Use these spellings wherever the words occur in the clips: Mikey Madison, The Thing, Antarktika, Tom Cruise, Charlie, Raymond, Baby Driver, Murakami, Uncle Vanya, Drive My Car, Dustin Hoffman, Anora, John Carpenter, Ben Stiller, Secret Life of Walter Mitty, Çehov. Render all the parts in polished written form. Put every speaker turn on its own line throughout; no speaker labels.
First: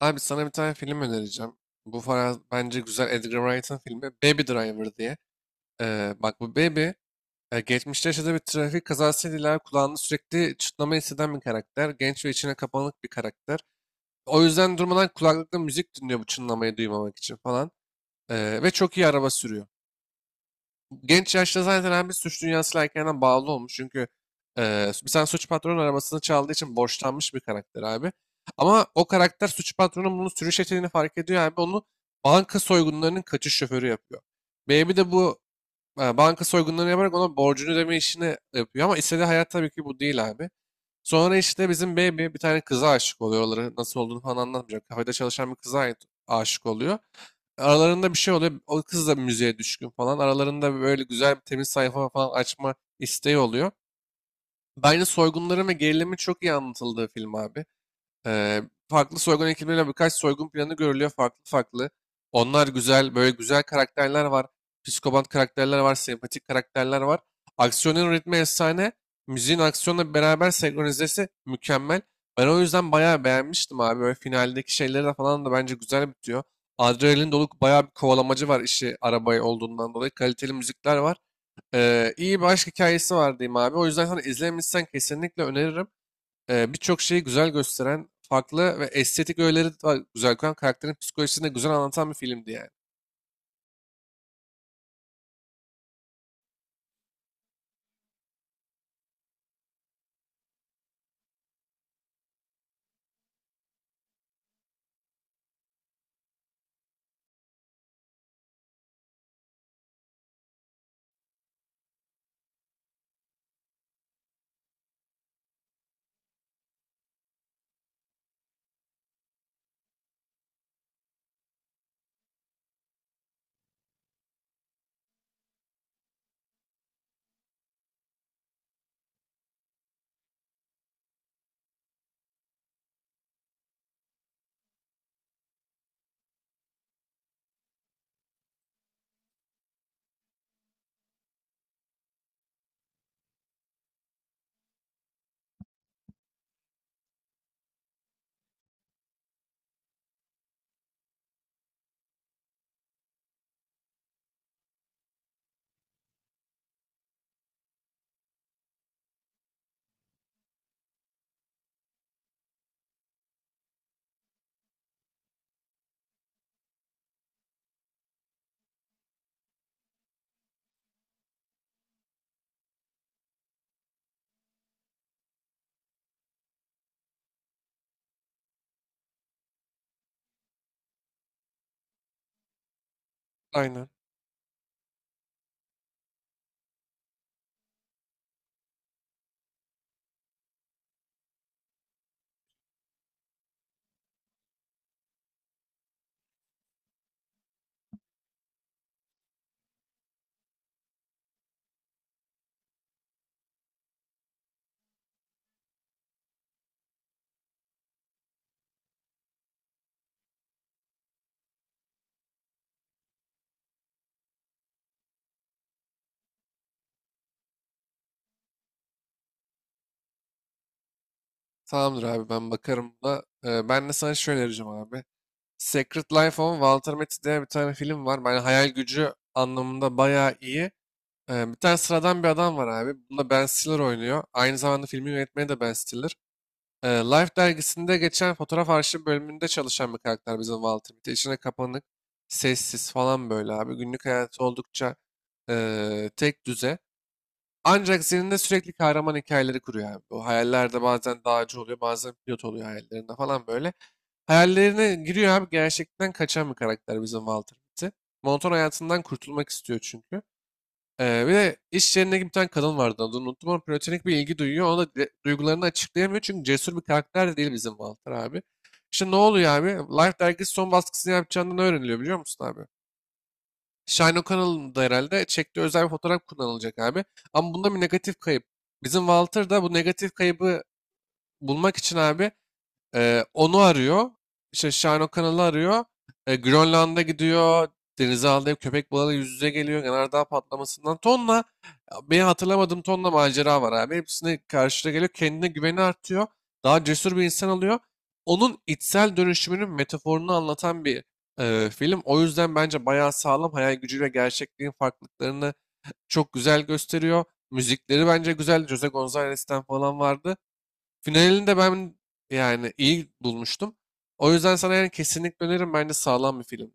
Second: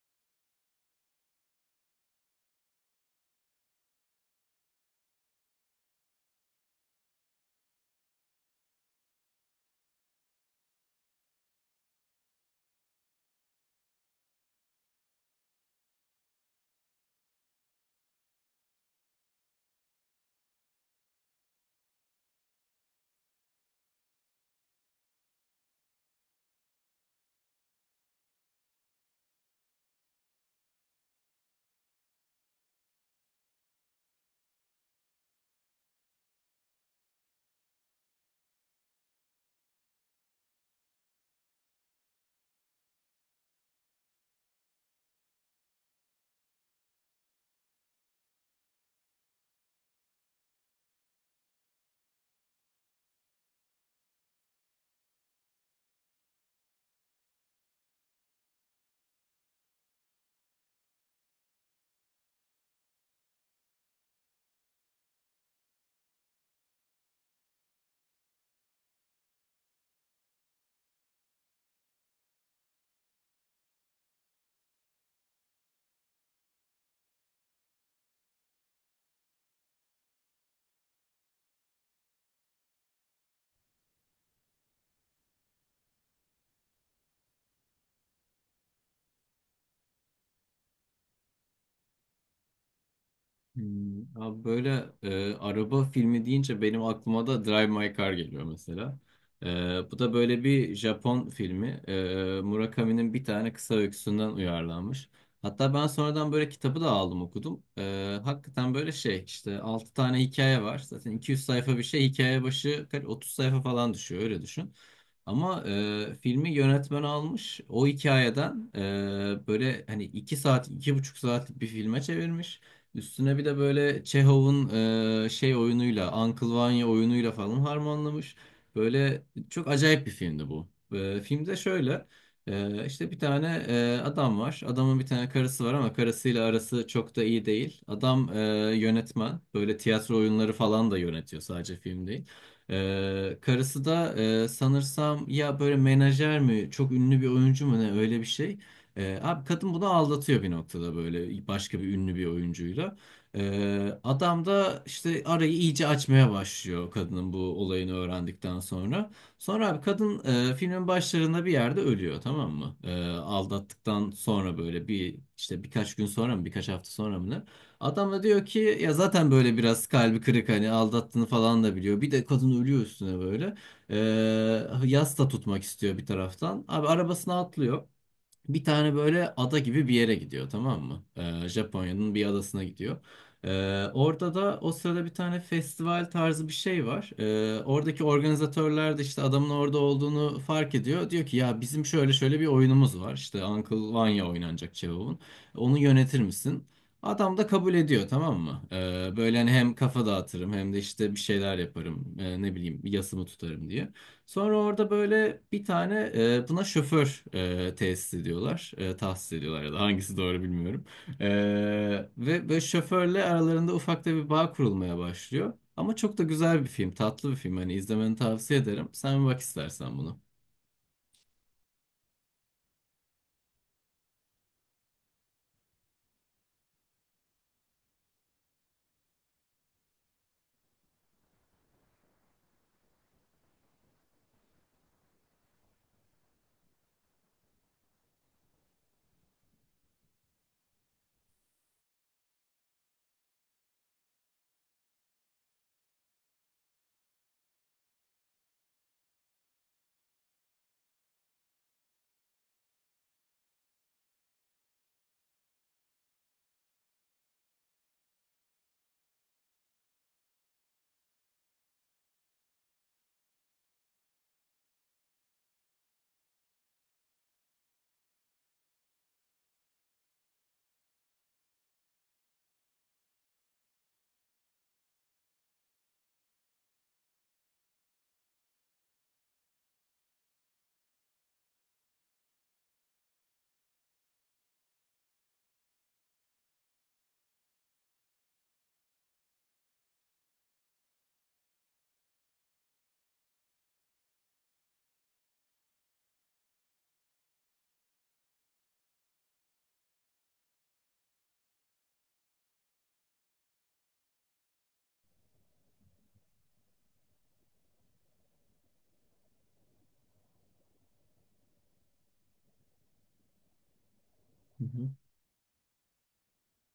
Abi sana bir tane film önereceğim. Bu falan bence güzel Edgar Wright'ın filmi Baby Driver diye. Bak bu Baby geçmişte yaşadığı bir trafik kazasıyla ileride kulağında sürekli çınlama hisseden bir karakter. Genç ve içine kapanık bir karakter. O yüzden durmadan kulaklıkla müzik dinliyor bu çınlamayı duymamak için falan. Ve çok iyi araba sürüyor. Genç yaşta zaten hem bir suç dünyasıyla erkenden bağlı olmuş. Çünkü bir tane suç patronun arabasını çaldığı için borçlanmış bir karakter abi. Ama o karakter suç patronun bunu sürüş yeteneğini fark ediyor abi. Onu banka soygunlarının kaçış şoförü yapıyor. Baby de bu banka soygunlarını yaparak ona borcunu ödeme işini yapıyor. Ama istediği hayat tabii ki bu değil abi. Sonra işte bizim Baby bir tane kıza aşık oluyor. Oraları nasıl olduğunu falan anlatmayacağım. Kafede çalışan bir kıza aşık oluyor. Aralarında bir şey oluyor. O kız da müziğe düşkün falan. Aralarında böyle güzel bir temiz sayfa falan açma isteği oluyor. Bence soygunların ve gerilimin çok iyi anlatıldığı film abi. Eee, Farklı soygun ekipleriyle birkaç soygun planı görülüyor farklı farklı. Onlar güzel, böyle güzel karakterler var. Psikopat karakterler var, sempatik karakterler var. Aksiyonun ritmi efsane. Müziğin aksiyonla beraber senkronizesi mükemmel. Ben o yüzden bayağı beğenmiştim abi. Böyle finaldeki şeyleri de falan da bence güzel bitiyor. Adrenalin dolu bayağı bir kovalamacı var işi arabayı olduğundan dolayı. Kaliteli müzikler var. İyi bir aşk hikayesi var diyeyim abi. O yüzden sana izlemişsen kesinlikle öneririm birçok şeyi güzel gösteren, farklı ve estetik öğeleri de güzel koyan, karakterin psikolojisini de güzel anlatan bir filmdi yani.
Hmm, abi böyle araba filmi deyince benim aklıma da Drive My Car geliyor mesela. Bu da böyle bir Japon filmi. Murakami'nin bir tane kısa öyküsünden uyarlanmış. Hatta ben sonradan böyle kitabı da aldım okudum. Hakikaten böyle şey işte 6 tane hikaye var. Zaten 200 sayfa bir şey hikaye başı 30 sayfa falan düşüyor öyle düşün. Ama filmi yönetmen almış. O hikayeden böyle hani 2 saat, 2,5 saatlik bir filme çevirmiş. Üstüne bir de böyle Çehov'un şey oyunuyla, Uncle Vanya oyunuyla falan harmanlamış. Böyle çok acayip bir filmdi bu. Filmde şöyle işte bir tane adam var. Adamın bir tane karısı var ama karısıyla arası çok da iyi değil. Adam yönetmen. Böyle tiyatro oyunları falan da yönetiyor sadece film değil. Karısı da sanırsam ya böyle menajer mi çok ünlü bir oyuncu mu ne öyle bir şey. Abi kadın bunu aldatıyor bir noktada böyle başka bir ünlü bir oyuncuyla. Adam da işte arayı iyice açmaya başlıyor kadının bu olayını öğrendikten sonra. Sonra abi kadın filmin başlarında bir yerde ölüyor tamam mı? Aldattıktan sonra böyle bir işte birkaç gün sonra mı birkaç hafta sonra mı ne? Adam da diyor ki ya zaten böyle biraz kalbi kırık hani aldattığını falan da biliyor. Bir de kadın ölüyor üstüne böyle. Ee, Yas da tutmak istiyor bir taraftan. Abi arabasına atlıyor. Bir tane böyle ada gibi bir yere gidiyor tamam mı? Japonya'nın bir adasına gidiyor.
Aynen.
Orada da o sırada bir tane festival tarzı bir şey var. Oradaki organizatörler de işte adamın orada olduğunu fark ediyor. Diyor ki ya bizim şöyle şöyle bir oyunumuz var. İşte Uncle Vanya oynanacak Cevap'ın. Onu yönetir misin? Adam da kabul ediyor tamam mı? Böyle hani hem kafa dağıtırım hem de işte bir şeyler yaparım. Ne bileyim yasımı tutarım diye. Sonra orada böyle bir tane buna şoför tesis ediyorlar. Tahsis ediyorlar ya da hangisi doğru bilmiyorum. E, Ve böyle şoförle aralarında ufak da bir bağ kurulmaya başlıyor. Ama çok da güzel bir film, tatlı bir film. Hani izlemeni tavsiye ederim. Sen bir bak istersen bunu.
Tamamdır abi ben bakarım da. E, ben de sana şöyle önereceğim abi. Secret Life of Walter Mitty diye bir tane film var. Ben hayal gücü anlamında bayağı iyi. E, bir tane sıradan bir adam var abi. Bunda Ben Stiller oynuyor. Aynı zamanda filmi yönetmeni de Ben Stiller. Life dergisinde geçen fotoğraf arşiv bölümünde çalışan bir karakter bizim Walter Mitty. İçine kapanık, sessiz falan böyle abi. Günlük hayatı oldukça tek düze. Ancak zihninde sürekli kahraman hikayeleri kuruyor abi. Bu hayallerde bazen dağcı oluyor, bazen pilot oluyor hayallerinde falan böyle. Hayallerine giriyor abi. Gerçekten kaçan bir karakter bizim Walter Mitty. Monoton hayatından kurtulmak istiyor çünkü. Bir de iş yerine bir tane kadın vardı adını unuttum ama platonik bir ilgi duyuyor. Ona da duygularını açıklayamıyor çünkü cesur bir karakter de değil bizim Walter abi. İşte ne oluyor abi? Life dergisi son baskısını yapacağından öğreniliyor biliyor musun abi? Shine O'Connell'ın da herhalde çektiği özel bir fotoğraf kullanılacak abi. Ama bunda bir negatif kayıp. Bizim Walter da bu negatif kaybı bulmak için abi onu arıyor. İşte Shine O'Connell'ı arıyor. E, Grönland'a gidiyor. Denize aldığı köpek balığıyla yüz yüze geliyor. Yanardağ patlamasından tonla benim hatırlamadığım tonla macera var abi. Hepsine karşına geliyor. Kendine güveni artıyor. Daha cesur bir insan oluyor. Onun içsel dönüşümünün metaforunu anlatan bir film. O yüzden bence bayağı sağlam. Hayal gücüyle gerçekliğin farklılıklarını çok güzel gösteriyor. Müzikleri bence güzel. Jose Gonzalez'ten falan vardı. Finalini de ben yani iyi bulmuştum. O yüzden
Hı
sana
hı.
yani kesinlikle öneririm. Bence sağlam bir film.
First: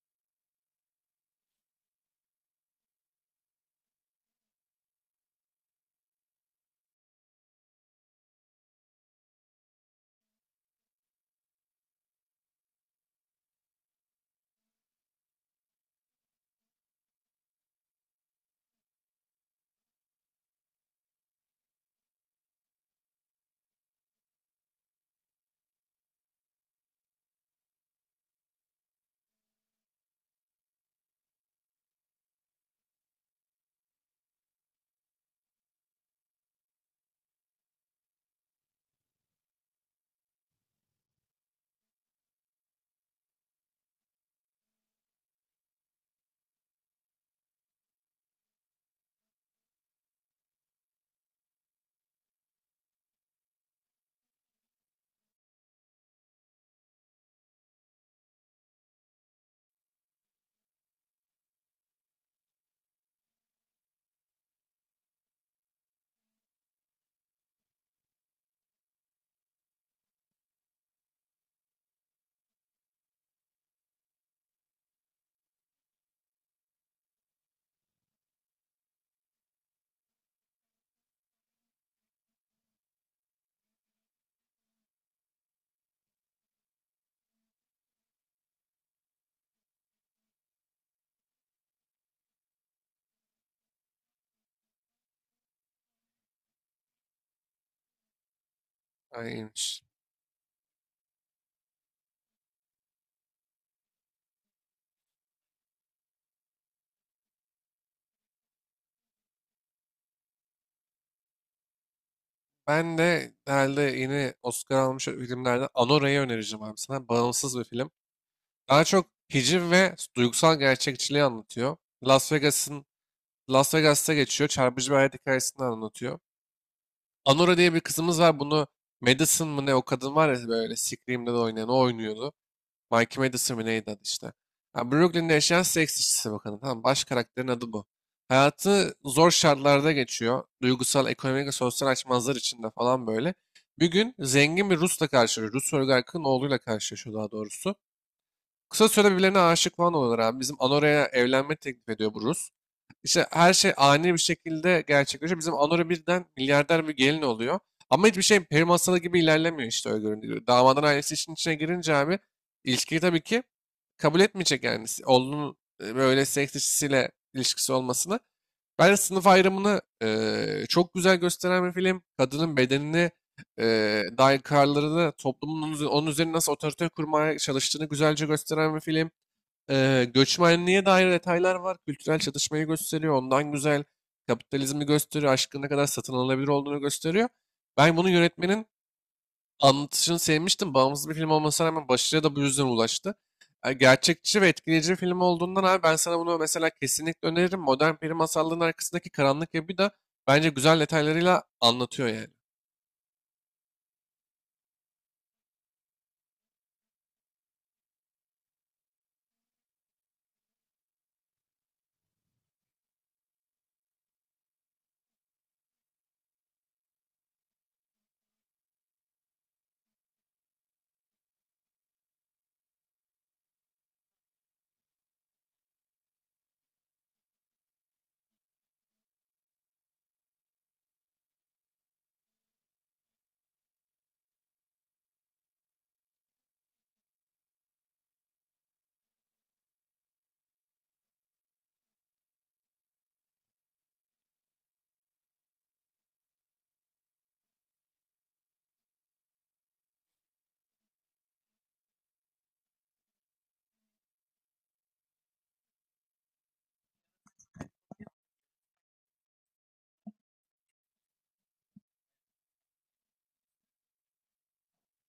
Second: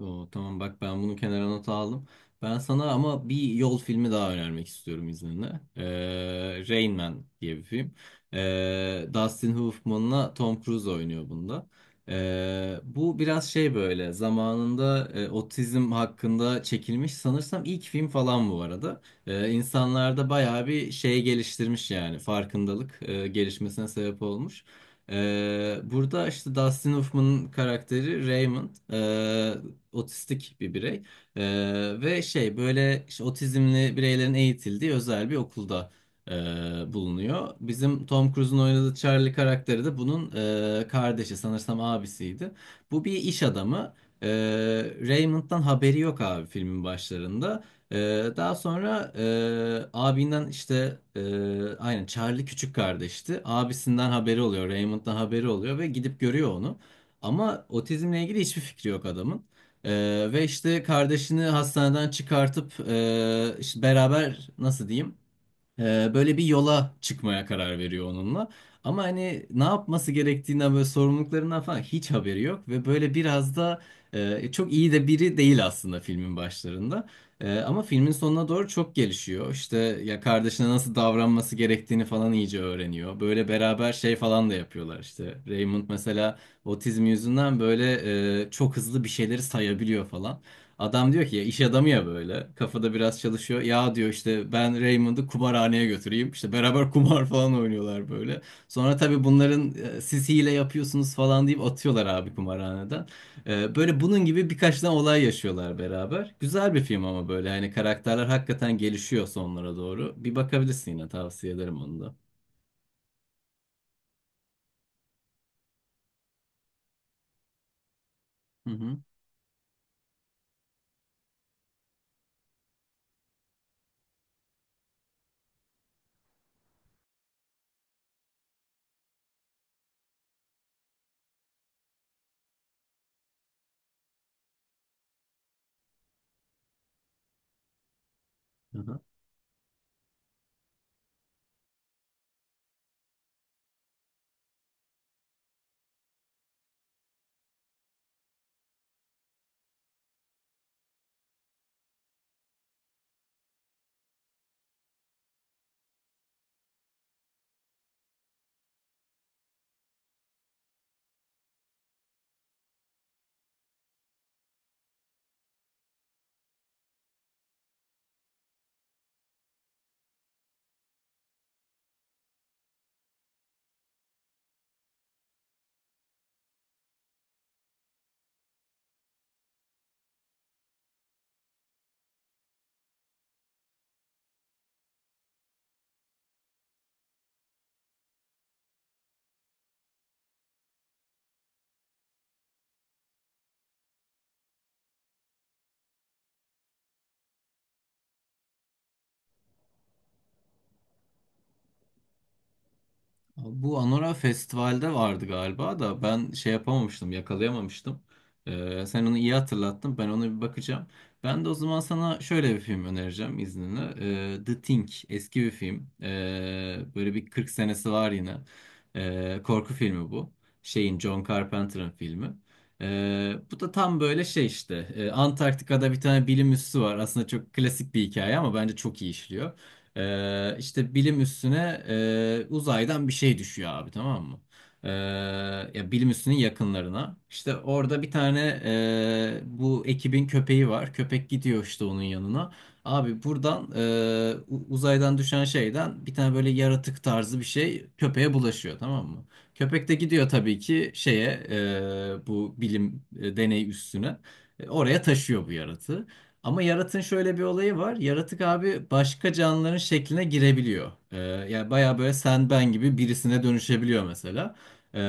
Oo, tamam bak ben bunu kenara not aldım. Ben sana ama bir yol filmi daha önermek istiyorum izninle. Rain Man diye bir film. Dustin Hoffman'la Tom Cruise oynuyor bunda. Bu biraz şey böyle zamanında otizm hakkında çekilmiş sanırsam ilk film falan bu arada. İnsanlarda bayağı bir şey geliştirmiş yani farkındalık gelişmesine sebep olmuş. Burada işte Dustin Hoffman'ın karakteri Raymond otistik bir birey. Ee, Ve şey böyle işte otizmli bireylerin eğitildiği özel bir okulda e, bulunuyor. Bizim Tom Cruise'un oynadığı Charlie karakteri de bunun kardeşi sanırsam abisiydi. Bu bir iş adamı. Ee, Raymond'dan haberi yok abi filmin başlarında. Ee, Daha sonra abinden işte aynen Charlie küçük kardeşti. Abisinden haberi oluyor, Raymond'dan haberi oluyor ve gidip görüyor onu. Ama otizmle ilgili hiçbir fikri yok adamın. Ve işte kardeşini hastaneden çıkartıp işte beraber nasıl diyeyim? Böyle bir yola çıkmaya karar veriyor onunla. Ama hani ne yapması gerektiğinden böyle sorumluluklarından falan hiç haberi yok ve böyle biraz da çok iyi de biri değil aslında filmin başlarında. Ama filmin sonuna doğru çok gelişiyor. İşte ya kardeşine nasıl davranması gerektiğini falan iyice öğreniyor. Böyle beraber şey falan da yapıyorlar işte. Raymond mesela otizm yüzünden böyle çok hızlı bir şeyleri sayabiliyor falan. Adam diyor ki ya iş adamı ya böyle kafada biraz çalışıyor. Ya diyor işte ben Raymond'ı kumarhaneye götüreyim. İşte beraber kumar falan oynuyorlar böyle. Sonra tabii
Aynen.
bunların siz hile yapıyorsunuz falan deyip atıyorlar abi kumarhaneden. Böyle bunun gibi birkaç tane olay yaşıyorlar beraber. Güzel bir film ama böyle hani karakterler hakikaten gelişiyor sonlara doğru. Bir bakabilirsin yine tavsiye ederim onu da.
Ben de herhalde yeni Oscar almış filmlerden Anora'yı önereceğim abi sana. Bağımsız bir film.
Hı
Daha
hı.
çok hiciv ve duygusal gerçekçiliği anlatıyor. Las Vegas'ın Las Vegas'ta geçiyor. Çarpıcı bir hayat hikayesini anlatıyor. Anora diye bir kızımız var. Bunu Madison mı ne o kadın var ya böyle Scream'de de oynayan o oynuyordu. Mikey Madison mi neydi adı işte. Ha, Brooklyn'de yaşayan seks işçisi bakanı. Tamam baş karakterin adı bu. Hayatı
Aha.
zor şartlarda geçiyor. Duygusal, ekonomik ve sosyal açmazlar içinde falan böyle. Bir gün zengin bir Rus'la karşılaşıyor. Rus oligarkın oğluyla karşılaşıyor daha doğrusu. Kısa süre birbirlerine aşık falan oluyorlar abi. Bizim Anora'ya evlenme teklif ediyor bu Rus. İşte her şey ani bir şekilde gerçekleşiyor. Bizim Anora birden milyarder bir gelin oluyor. Ama hiçbir şey peri masalı gibi ilerlemiyor işte öyle görünüyor. Damadın ailesi işin içine girince abi ilişkiyi tabii ki kabul etmeyecek yani. Oğlunun böyle seks işçisiyle ilişkisi olmasını. Ben de sınıf ayrımını çok güzel gösteren bir film. Kadının bedenini e, dair kararlarını toplumun onun üzerine nasıl otorite kurmaya çalıştığını güzelce gösteren bir film. Göçmenliğe dair detaylar var. Kültürel çatışmayı gösteriyor. Ondan güzel kapitalizmi gösteriyor. Aşkın ne kadar satın alınabilir olduğunu gösteriyor. Ben bunu yönetmenin anlatışını sevmiştim. Bağımsız bir film olmasına rağmen başarıya da bu yüzden ulaştı. Yani gerçekçi ve etkileyici bir film olduğundan abi ben sana bunu mesela kesinlikle öneririm. Modern peri masallarının arkasındaki karanlık yapı da bence güzel detaylarıyla anlatıyor yani.
Bu Anora Festival'de vardı galiba da ben şey yapamamıştım, yakalayamamıştım. Sen onu iyi hatırlattın, ben ona bir bakacağım. Ben de o zaman sana şöyle bir film önereceğim izninle. The Thing, eski bir film. Böyle bir 40 senesi var yine. Korku filmi bu. Şeyin, John Carpenter'ın filmi. Bu da tam böyle şey işte. Antarktika'da bir tane bilim üssü var. Aslında çok klasik bir hikaye ama bence çok iyi işliyor. İşte bilim üstüne uzaydan bir şey düşüyor abi tamam mı? Ee, Ya bilim üstünün yakınlarına. İşte orada bir tane bu ekibin köpeği var. Köpek gidiyor işte onun yanına. Abi buradan uzaydan düşen şeyden bir tane böyle yaratık tarzı bir şey köpeğe bulaşıyor tamam mı? Köpek de gidiyor tabii ki şeye bu bilim deney üstüne. Oraya taşıyor bu yaratığı. Ama yaratığın şöyle bir olayı var. Yaratık abi başka canlıların şekline girebiliyor. Yani baya böyle sen ben gibi birisine dönüşebiliyor mesela. Ee,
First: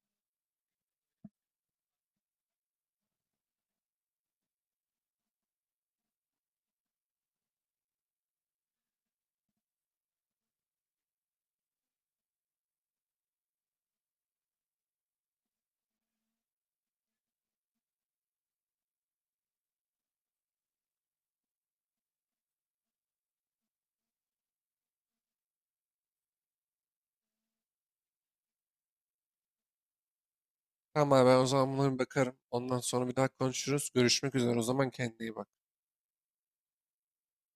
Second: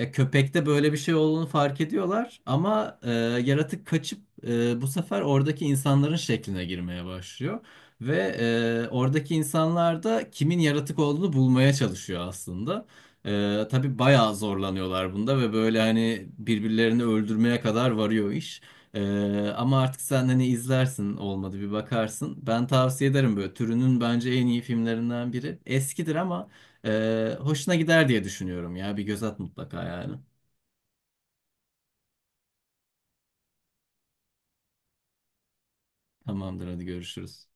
Ya köpekte böyle bir şey olduğunu fark ediyorlar ama yaratık kaçıp bu sefer oradaki insanların şekline girmeye başlıyor. Ve oradaki insanlar da kimin yaratık olduğunu bulmaya çalışıyor aslında. Tabii bayağı zorlanıyorlar bunda ve böyle hani birbirlerini öldürmeye kadar varıyor iş. Ama artık sen hani izlersin olmadı bir bakarsın. Ben tavsiye ederim böyle türünün bence en iyi filmlerinden biri. Eskidir ama hoşuna gider diye düşünüyorum ya bir göz at mutlaka yani.
Tamam abi ben o zaman buna bir bakarım. Ondan sonra bir daha konuşuruz. Görüşmek üzere o zaman kendine iyi bak.
Tamamdır hadi görüşürüz.